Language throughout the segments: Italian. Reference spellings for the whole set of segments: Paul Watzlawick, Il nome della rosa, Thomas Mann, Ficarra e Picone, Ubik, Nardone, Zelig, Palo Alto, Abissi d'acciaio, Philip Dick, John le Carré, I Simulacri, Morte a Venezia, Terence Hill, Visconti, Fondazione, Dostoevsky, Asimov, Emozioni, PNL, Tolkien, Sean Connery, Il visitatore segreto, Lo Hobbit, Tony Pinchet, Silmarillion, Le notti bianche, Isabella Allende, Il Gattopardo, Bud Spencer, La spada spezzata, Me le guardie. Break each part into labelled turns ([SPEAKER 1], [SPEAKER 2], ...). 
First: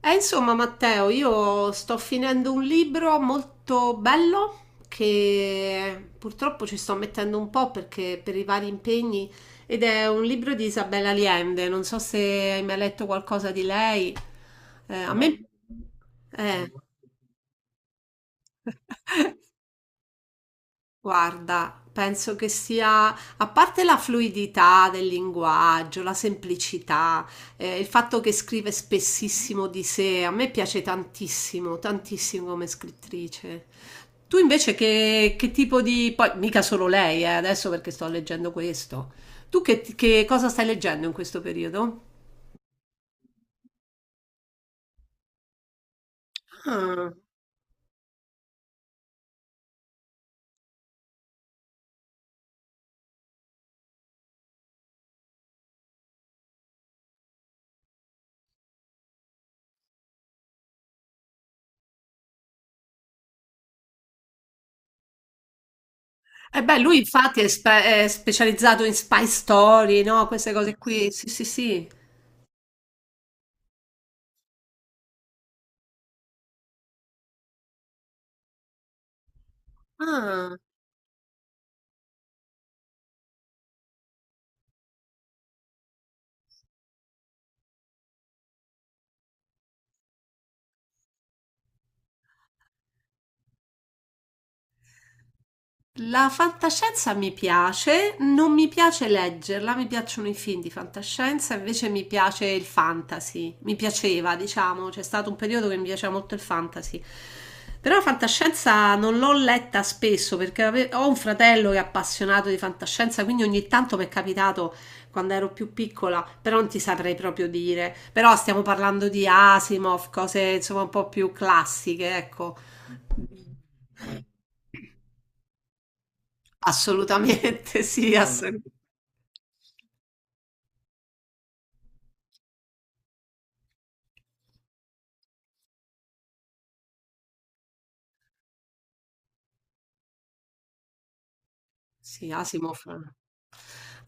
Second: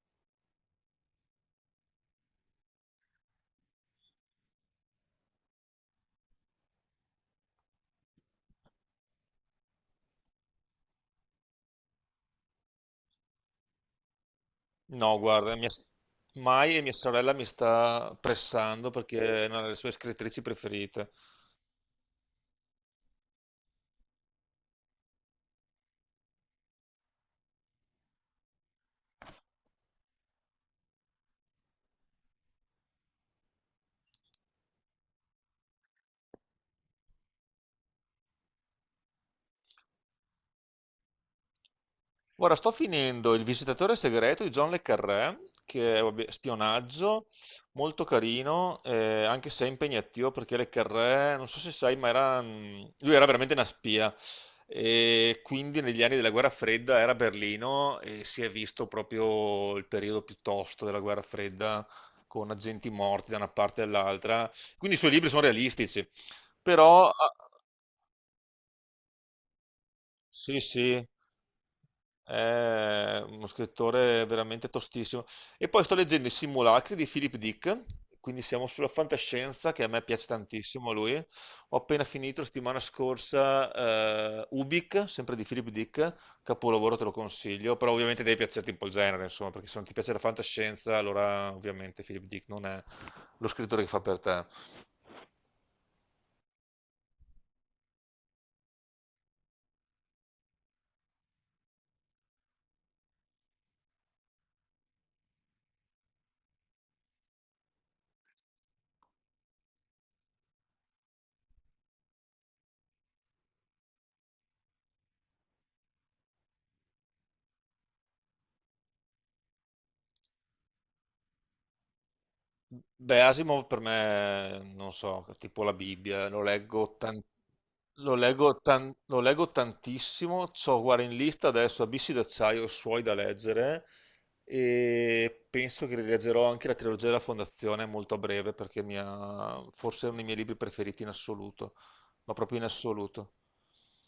[SPEAKER 1] E insomma, Matteo, io sto finendo un libro molto bello che purtroppo ci sto mettendo un po' perché per i vari impegni ed è un libro di Isabella Allende. Non so se hai mai letto qualcosa di lei. A No,
[SPEAKER 2] No,
[SPEAKER 1] me
[SPEAKER 2] guarda,
[SPEAKER 1] eh,
[SPEAKER 2] mai e mia sorella mi sta pressando
[SPEAKER 1] no.
[SPEAKER 2] perché è una delle sue scrittrici preferite.
[SPEAKER 1] Guarda, penso che sia, a parte la fluidità del linguaggio, la semplicità, il fatto che scrive spessissimo di sé, a me piace tantissimo, tantissimo come scrittrice. Tu invece che tipo di... poi mica solo lei, adesso perché sto leggendo questo. Tu che cosa stai leggendo in questo periodo?
[SPEAKER 2] Ora sto finendo Il visitatore segreto di John le Carré, che è vabbè,
[SPEAKER 1] Ah.
[SPEAKER 2] spionaggio, molto carino, anche se è impegnativo perché le Carré, non so se sai, ma era, lui era veramente una spia. E quindi negli anni della guerra fredda era a Berlino e si è visto proprio il periodo più tosto della guerra fredda con agenti morti da una parte e dall'altra. Quindi i suoi libri sono realistici,
[SPEAKER 1] Eh beh, lui
[SPEAKER 2] però
[SPEAKER 1] infatti è, è specializzato in spy story, no? Queste
[SPEAKER 2] sì,
[SPEAKER 1] cose
[SPEAKER 2] sì.
[SPEAKER 1] qui. Sì, sì, sì.
[SPEAKER 2] È uno scrittore veramente tostissimo. E poi sto leggendo I Simulacri di Philip Dick, quindi siamo sulla fantascienza, che a me piace
[SPEAKER 1] Ah.
[SPEAKER 2] tantissimo lui. Ho appena finito la settimana scorsa Ubik, sempre di Philip Dick, capolavoro te lo consiglio, però ovviamente devi piacerti un po' il genere, insomma, perché se non ti piace la fantascienza, allora ovviamente Philip Dick non è lo scrittore che fa per te.
[SPEAKER 1] La fantascienza mi piace, non mi piace leggerla, mi piacciono i film di fantascienza, invece mi piace il fantasy, mi piaceva, diciamo, c'è stato un periodo che mi piaceva molto il fantasy. Però la fantascienza non l'ho letta spesso perché ho un fratello che è appassionato di fantascienza, quindi ogni tanto mi è capitato quando ero più piccola, però non ti saprei proprio dire. Però stiamo parlando di Asimov, cose insomma un po' più classiche, ecco.
[SPEAKER 2] Beh, Asimov per me, non so, tipo la Bibbia,
[SPEAKER 1] Assolutamente sì, assolutamente.
[SPEAKER 2] lo leggo tantissimo, c'ho guarda in lista adesso Abissi d'acciaio e suoi da leggere e penso che rileggerò anche la trilogia della Fondazione molto a breve perché forse è uno dei miei libri preferiti in assoluto,
[SPEAKER 1] Sì,
[SPEAKER 2] ma proprio in
[SPEAKER 1] Asimov
[SPEAKER 2] assoluto.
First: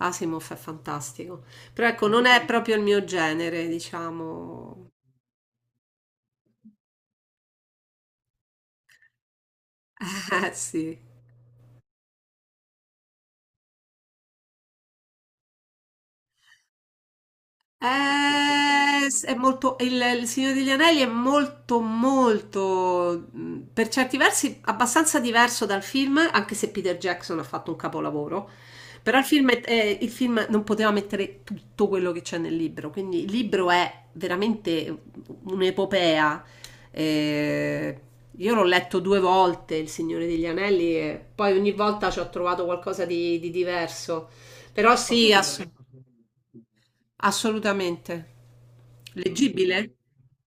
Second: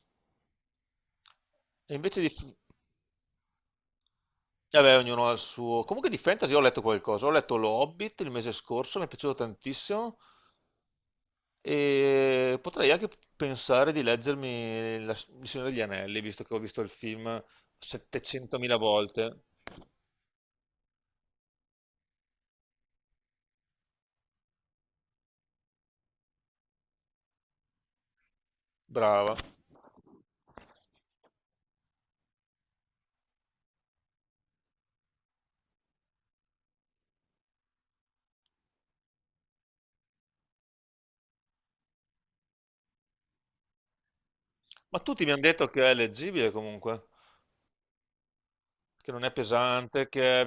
[SPEAKER 1] Asimov è fantastico. Però
[SPEAKER 2] E
[SPEAKER 1] ecco,
[SPEAKER 2] invece
[SPEAKER 1] non
[SPEAKER 2] di...
[SPEAKER 1] è proprio il mio genere, diciamo.
[SPEAKER 2] Vabbè, ognuno ha il suo... Comunque di fantasy ho letto qualcosa, ho letto Lo Hobbit il mese scorso, mi è piaciuto tantissimo.
[SPEAKER 1] Eh sì.
[SPEAKER 2] E potrei anche pensare di leggermi La il Signore degli Anelli, visto che ho visto il film 700.000
[SPEAKER 1] È
[SPEAKER 2] volte.
[SPEAKER 1] molto, il Signore degli Anelli è molto, molto, per certi versi, abbastanza diverso dal film, anche se Peter Jackson ha fatto un capolavoro. Però il
[SPEAKER 2] Brava.
[SPEAKER 1] film, il film non poteva mettere tutto quello che c'è nel libro, quindi il libro è veramente un'epopea. Eh, io l'ho letto due volte, Il Signore degli Anelli, e poi ogni volta ci ho trovato qualcosa di diverso. Però
[SPEAKER 2] Ma tutti
[SPEAKER 1] sì,
[SPEAKER 2] mi hanno detto
[SPEAKER 1] assolutamente.
[SPEAKER 2] che è leggibile comunque,
[SPEAKER 1] Assolutamente.
[SPEAKER 2] che non è
[SPEAKER 1] Leggibile?
[SPEAKER 2] pesante, che è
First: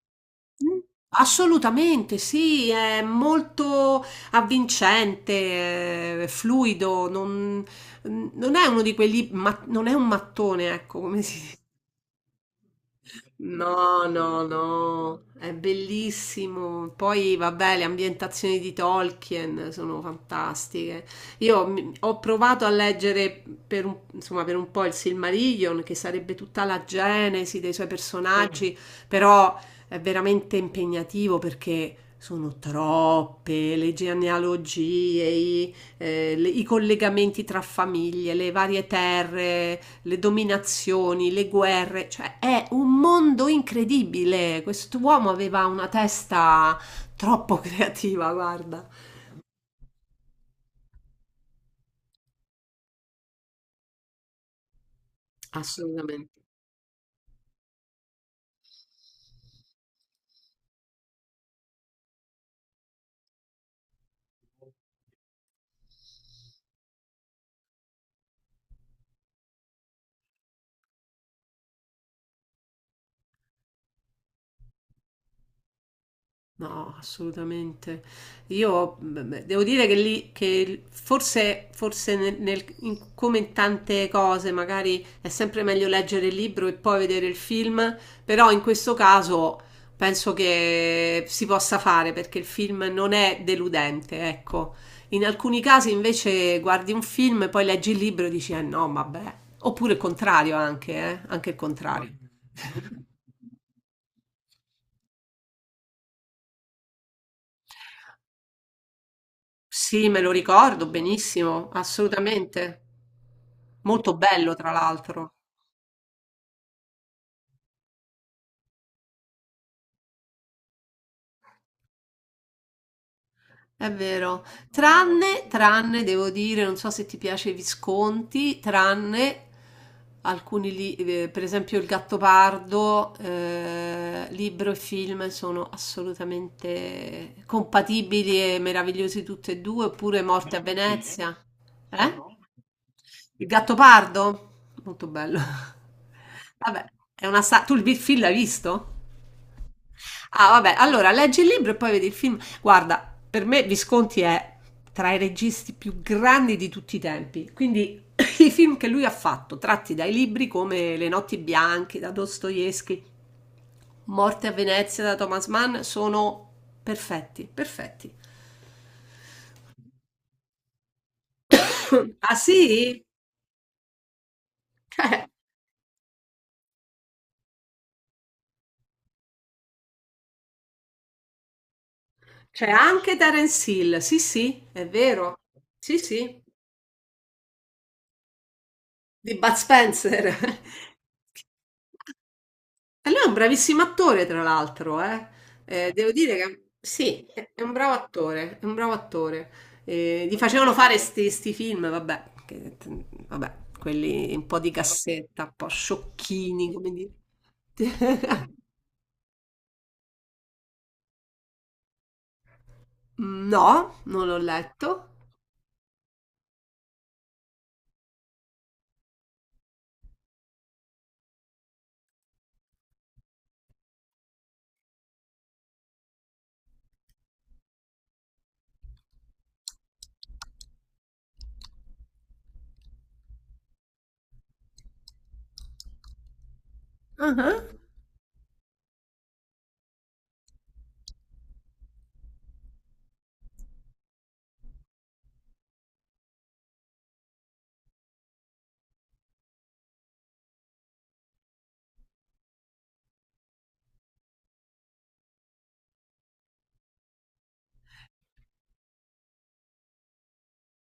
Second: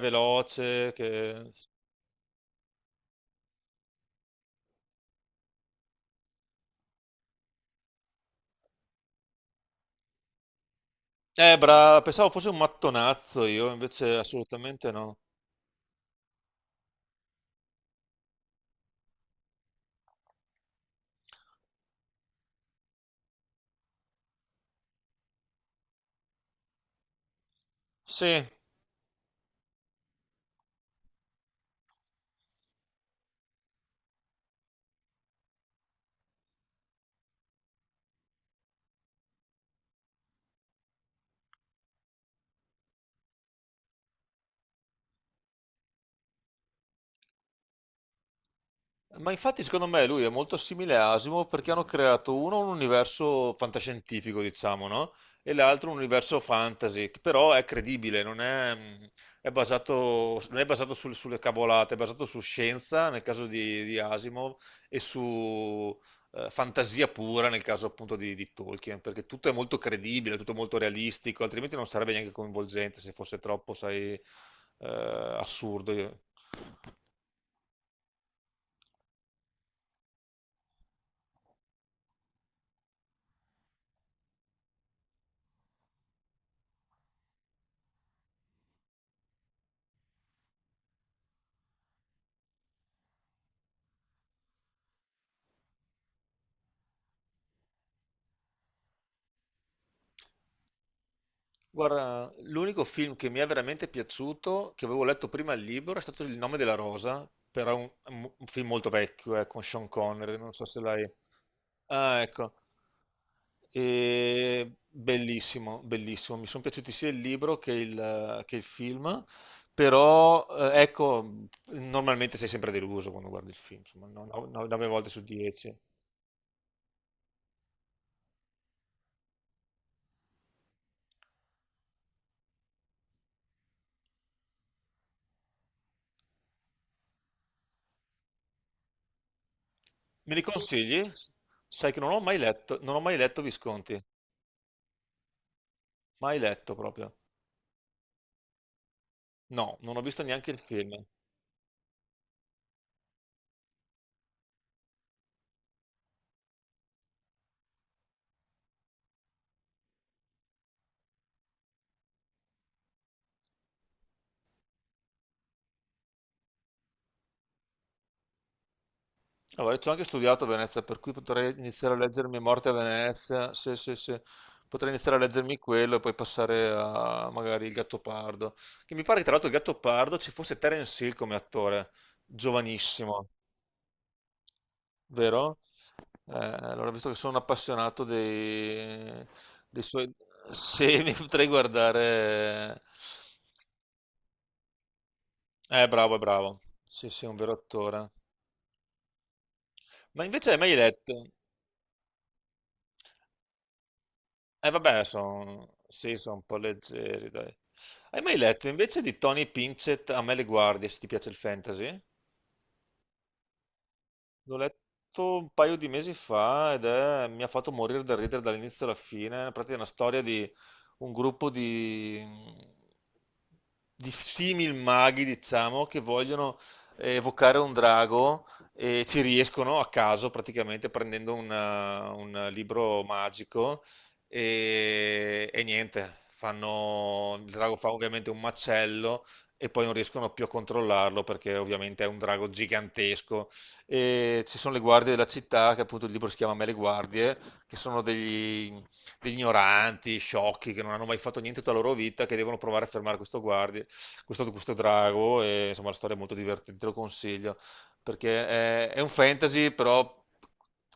[SPEAKER 1] Mh.
[SPEAKER 2] veloce, che...
[SPEAKER 1] Assolutamente sì, è molto avvincente, è fluido, non è uno di quelli, non è un mattone, ecco, come si
[SPEAKER 2] Brava, pensavo fosse un mattonazzo io,
[SPEAKER 1] No,
[SPEAKER 2] invece
[SPEAKER 1] no,
[SPEAKER 2] assolutamente no.
[SPEAKER 1] no, è bellissimo. Poi, vabbè, le ambientazioni di Tolkien sono fantastiche. Io ho provato a leggere per un, insomma, per un po' il Silmarillion, che sarebbe tutta la genesi dei suoi Sì.
[SPEAKER 2] Sì,
[SPEAKER 1] personaggi, però è veramente impegnativo perché sono troppe le genealogie, i collegamenti tra famiglie, le varie terre, le dominazioni, le guerre, cioè è un mondo incredibile. Quest'uomo aveva una testa troppo creativa, guarda.
[SPEAKER 2] ma infatti secondo me lui è molto simile a Asimov perché hanno creato uno un universo fantascientifico, diciamo, no? E l'altro un universo
[SPEAKER 1] Assolutamente.
[SPEAKER 2] fantasy, che però è credibile, non è, è basato, non è basato sul- sulle cavolate, è basato su scienza nel caso di Asimov e su fantasia pura nel caso appunto di Tolkien, perché tutto è molto credibile, tutto molto realistico, altrimenti non sarebbe neanche coinvolgente se fosse troppo, sai, assurdo.
[SPEAKER 1] No, assolutamente. Io devo dire che lì, che forse come in tante cose, magari è sempre meglio leggere il libro e poi vedere il film, però in questo caso penso che si possa fare perché il film non è deludente, ecco. In alcuni casi invece guardi un film, poi leggi il libro e dici, eh no, vabbè. Oppure il contrario anche, anche il contrario.
[SPEAKER 2] Guarda, l'unico film che mi è veramente piaciuto, che avevo letto prima il libro, è stato Il nome della rosa, però un film molto vecchio, con Sean
[SPEAKER 1] Sì, me lo
[SPEAKER 2] Connery, non so se
[SPEAKER 1] ricordo
[SPEAKER 2] l'hai...
[SPEAKER 1] benissimo,
[SPEAKER 2] Ah, ecco.
[SPEAKER 1] assolutamente. Molto bello, tra
[SPEAKER 2] E
[SPEAKER 1] l'altro.
[SPEAKER 2] bellissimo, bellissimo. Mi sono piaciuti sia il libro che il film, però ecco, normalmente sei sempre deluso quando guardi il film,
[SPEAKER 1] È
[SPEAKER 2] insomma,
[SPEAKER 1] vero.
[SPEAKER 2] nove volte su
[SPEAKER 1] Tranne,
[SPEAKER 2] dieci.
[SPEAKER 1] tranne, devo dire, non so se ti piace i Visconti, tranne alcuni libri, per esempio Il Gattopardo, libro e film sono assolutamente compatibili e meravigliosi tutti e due, oppure
[SPEAKER 2] Me li
[SPEAKER 1] Morte a
[SPEAKER 2] consigli?
[SPEAKER 1] Venezia.
[SPEAKER 2] Sai che non ho
[SPEAKER 1] Eh?
[SPEAKER 2] mai letto, non ho mai letto
[SPEAKER 1] Il
[SPEAKER 2] Visconti,
[SPEAKER 1] Gattopardo? Molto bello.
[SPEAKER 2] mai letto
[SPEAKER 1] Vabbè,
[SPEAKER 2] proprio.
[SPEAKER 1] è una tu il film l'hai visto?
[SPEAKER 2] No, non ho visto neanche il
[SPEAKER 1] Ah, vabbè,
[SPEAKER 2] film.
[SPEAKER 1] allora leggi il libro e poi vedi il film. Guarda, per me Visconti è tra i registi più grandi di tutti i tempi. Quindi i film che lui ha fatto, tratti dai libri come Le notti bianche da Dostoevsky, Morte a Venezia da Thomas Mann, sono perfetti, perfetti.
[SPEAKER 2] Allora, ci ho anche studiato a Venezia, per cui potrei iniziare a
[SPEAKER 1] Ah
[SPEAKER 2] leggermi Morte a
[SPEAKER 1] sì?
[SPEAKER 2] Venezia. Sì, sì, sì. Potrei iniziare a leggermi quello e poi passare a magari il Gattopardo. Che mi pare che tra l'altro il Gattopardo ci fosse Terence Hill come attore,
[SPEAKER 1] C'è anche
[SPEAKER 2] giovanissimo,
[SPEAKER 1] Terence Hill, sì sì, è vero,
[SPEAKER 2] vero?
[SPEAKER 1] sì sì,
[SPEAKER 2] Allora, visto che sono un appassionato dei,
[SPEAKER 1] di Bud
[SPEAKER 2] dei suoi...
[SPEAKER 1] Spencer.
[SPEAKER 2] Sì, mi potrei guardare...
[SPEAKER 1] E lui è un bravissimo attore, tra l'altro, eh. Devo
[SPEAKER 2] Bravo, è
[SPEAKER 1] dire
[SPEAKER 2] bravo.
[SPEAKER 1] che
[SPEAKER 2] Sì,
[SPEAKER 1] sì,
[SPEAKER 2] sì, è un vero
[SPEAKER 1] è un bravo
[SPEAKER 2] attore.
[SPEAKER 1] attore, è un bravo attore.
[SPEAKER 2] Ma
[SPEAKER 1] Gli
[SPEAKER 2] invece hai
[SPEAKER 1] facevano
[SPEAKER 2] mai
[SPEAKER 1] fare
[SPEAKER 2] letto?
[SPEAKER 1] sti film, vabbè, quelli un po'
[SPEAKER 2] E
[SPEAKER 1] di
[SPEAKER 2] vabbè,
[SPEAKER 1] cassetta, un po'
[SPEAKER 2] sono sì, sono un po'
[SPEAKER 1] sciocchini, come dire.
[SPEAKER 2] leggeri, dai. Hai mai letto invece di Tony Pinchet A me le guardie, se ti piace il fantasy?
[SPEAKER 1] No, non l'ho
[SPEAKER 2] L'ho
[SPEAKER 1] letto.
[SPEAKER 2] letto un paio di mesi fa ed mi ha fatto morire da ridere dall'inizio alla fine. Praticamente è una storia di un gruppo di simil maghi, diciamo, che vogliono evocare un drago e ci riescono a caso, praticamente prendendo un libro magico e niente.
[SPEAKER 1] Ah
[SPEAKER 2] Fanno, il
[SPEAKER 1] ah.
[SPEAKER 2] drago fa ovviamente un macello e poi non riescono più a controllarlo perché ovviamente è un drago gigantesco e ci sono le guardie della città, che appunto il libro si chiama Me le guardie, che sono degli, degli ignoranti, sciocchi, che non hanno mai fatto niente tutta la loro vita, che devono provare a fermare questo, guardie, questo drago, e insomma la storia è molto divertente, te lo consiglio, perché è un fantasy però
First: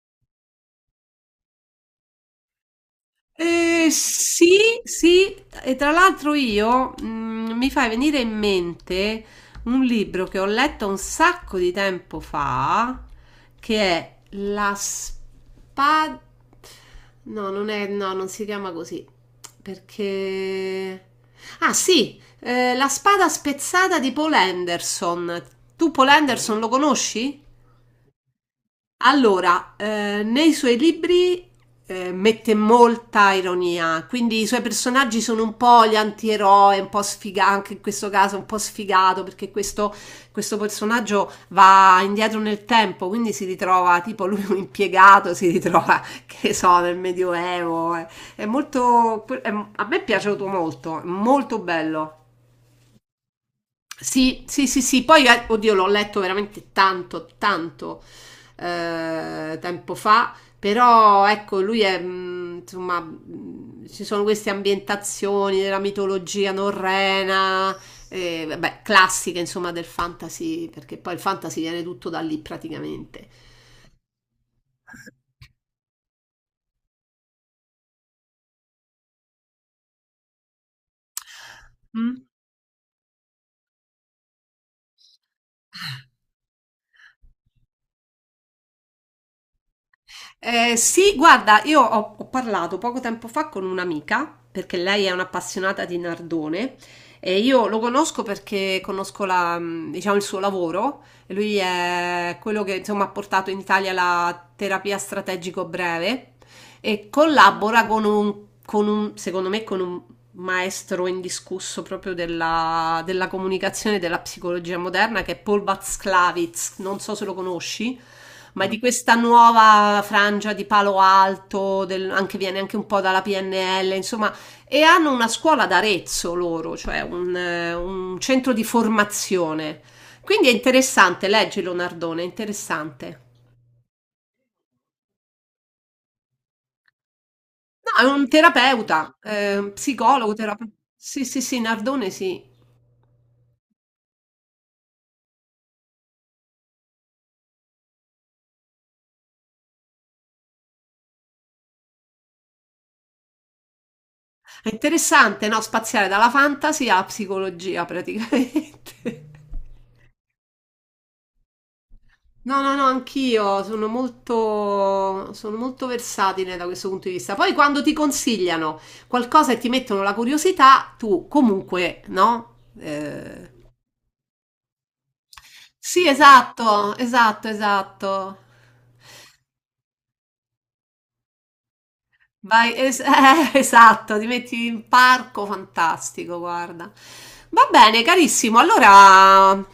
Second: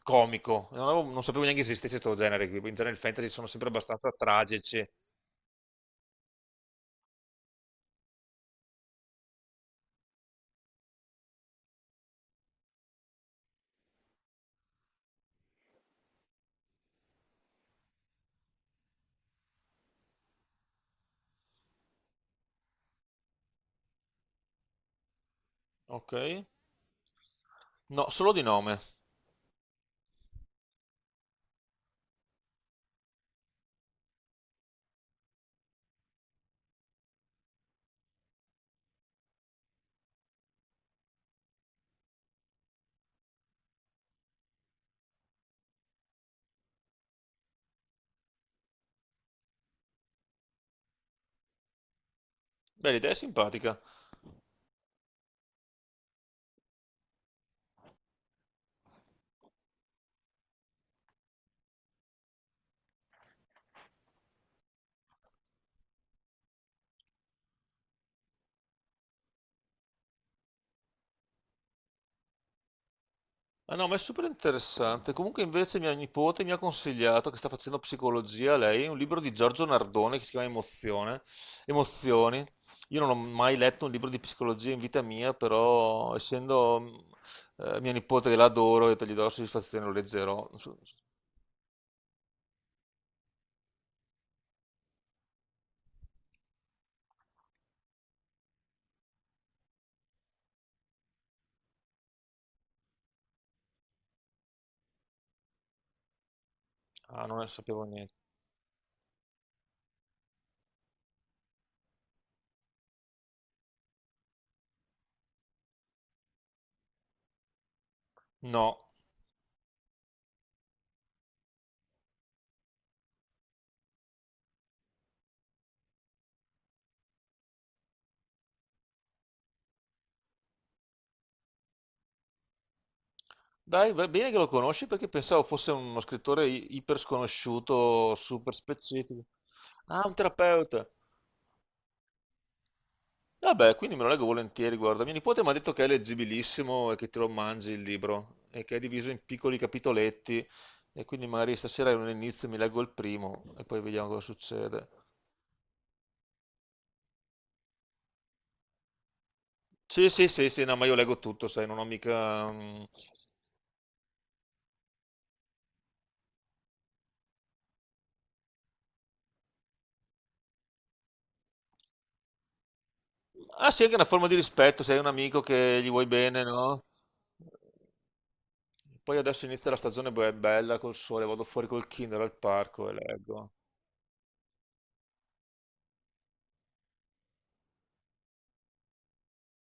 [SPEAKER 2] comico, non, non sapevo neanche esistesse questo genere qui, in genere il fantasy sono sempre
[SPEAKER 1] Eh,
[SPEAKER 2] abbastanza
[SPEAKER 1] sì,
[SPEAKER 2] tragici.
[SPEAKER 1] sì, e tra l'altro io mi fai venire in mente un libro che ho letto un sacco di tempo fa, che è La spada... No, non è, no, non si chiama così, perché... Ah sì, La spada spezzata di Paul Anderson. Tu Paul
[SPEAKER 2] Ok?
[SPEAKER 1] Anderson lo conosci?
[SPEAKER 2] No, solo di nome.
[SPEAKER 1] Allora, nei suoi libri mette molta ironia, quindi i suoi personaggi sono un po' gli antieroi, un po' sfigato, anche in questo caso un po' sfigato, perché questo personaggio va indietro nel tempo, quindi si ritrova, tipo lui un impiegato, si ritrova, che so, nel Medioevo. È molto, è- a me è piaciuto molto, è molto bello.
[SPEAKER 2] Beh, l'idea è simpatica.
[SPEAKER 1] Sì, sì, sì, sì, poi oddio l'ho letto veramente tanto, tanto tempo fa, però ecco, lui è, insomma, ci sono queste ambientazioni della mitologia norrena, vabbè, classiche insomma del fantasy, perché poi il fantasy viene tutto da lì praticamente.
[SPEAKER 2] Ah no, ma è super interessante. Comunque invece mia nipote mi ha consigliato, che sta facendo psicologia lei, un libro di Giorgio Nardone che si chiama Emozione, Emozioni. Io non ho mai letto un libro di psicologia in vita mia, però essendo mia nipote che l'adoro, ho detto gli do la soddisfazione, lo leggerò. Non so...
[SPEAKER 1] Sì, guarda, ho parlato poco tempo fa con un'amica, perché lei è un'appassionata di Nardone e io lo conosco perché conosco diciamo, il suo lavoro. E lui è quello che insomma ha portato in Italia la terapia strategico breve e
[SPEAKER 2] Ah, non ne sapevo
[SPEAKER 1] collabora con
[SPEAKER 2] niente.
[SPEAKER 1] secondo me, con un maestro indiscusso proprio della comunicazione e della psicologia moderna, che è Paul Watzlawick, non so se lo conosci, ma è di
[SPEAKER 2] No.
[SPEAKER 1] questa nuova frangia di Palo Alto, anche, viene anche un po' dalla PNL, insomma, e hanno una scuola ad Arezzo loro, cioè un centro di formazione. Quindi è interessante, leggilo Nardone, è interessante.
[SPEAKER 2] Dai, va bene che lo conosci perché pensavo fosse uno scrittore iper
[SPEAKER 1] No, è
[SPEAKER 2] sconosciuto,
[SPEAKER 1] un
[SPEAKER 2] super
[SPEAKER 1] terapeuta,
[SPEAKER 2] specifico. Ah, un
[SPEAKER 1] psicologo, terapeuta.
[SPEAKER 2] terapeuta.
[SPEAKER 1] Sì, sì, sì, Nardone sì.
[SPEAKER 2] Vabbè, quindi me lo leggo volentieri, guarda. Mio nipote mi ha detto che è leggibilissimo e che te lo mangi il libro e che è diviso in piccoli capitoletti e quindi magari stasera non inizio, mi leggo il primo e poi vediamo cosa
[SPEAKER 1] È
[SPEAKER 2] succede.
[SPEAKER 1] interessante, no? Spaziare dalla fantasy alla psicologia praticamente.
[SPEAKER 2] Sì, sì, sì, sì, no, ma io leggo tutto, sai, non ho mica...
[SPEAKER 1] No, no, no,
[SPEAKER 2] mm.
[SPEAKER 1] anch'io sono molto versatile da questo punto di vista. Poi quando ti consigliano qualcosa e ti mettono la curiosità, tu comunque, no?
[SPEAKER 2] Ah sì, anche una forma di rispetto, sei un amico che gli
[SPEAKER 1] Sì,
[SPEAKER 2] vuoi bene, no?
[SPEAKER 1] esatto, esatto, esatto.
[SPEAKER 2] Poi adesso inizia la stagione bella col sole, vado fuori col Kindle al
[SPEAKER 1] Vai,
[SPEAKER 2] parco e leggo.
[SPEAKER 1] esatto, ti metti in parco fantastico, guarda. Va bene, carissimo, allora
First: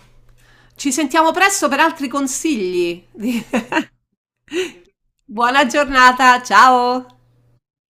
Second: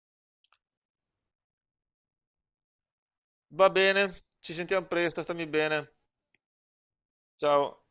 [SPEAKER 1] ci sentiamo presto per altri consigli.
[SPEAKER 2] Va bene, ci sentiamo presto, stammi
[SPEAKER 1] Buona
[SPEAKER 2] bene.
[SPEAKER 1] giornata, ciao!
[SPEAKER 2] Ciao.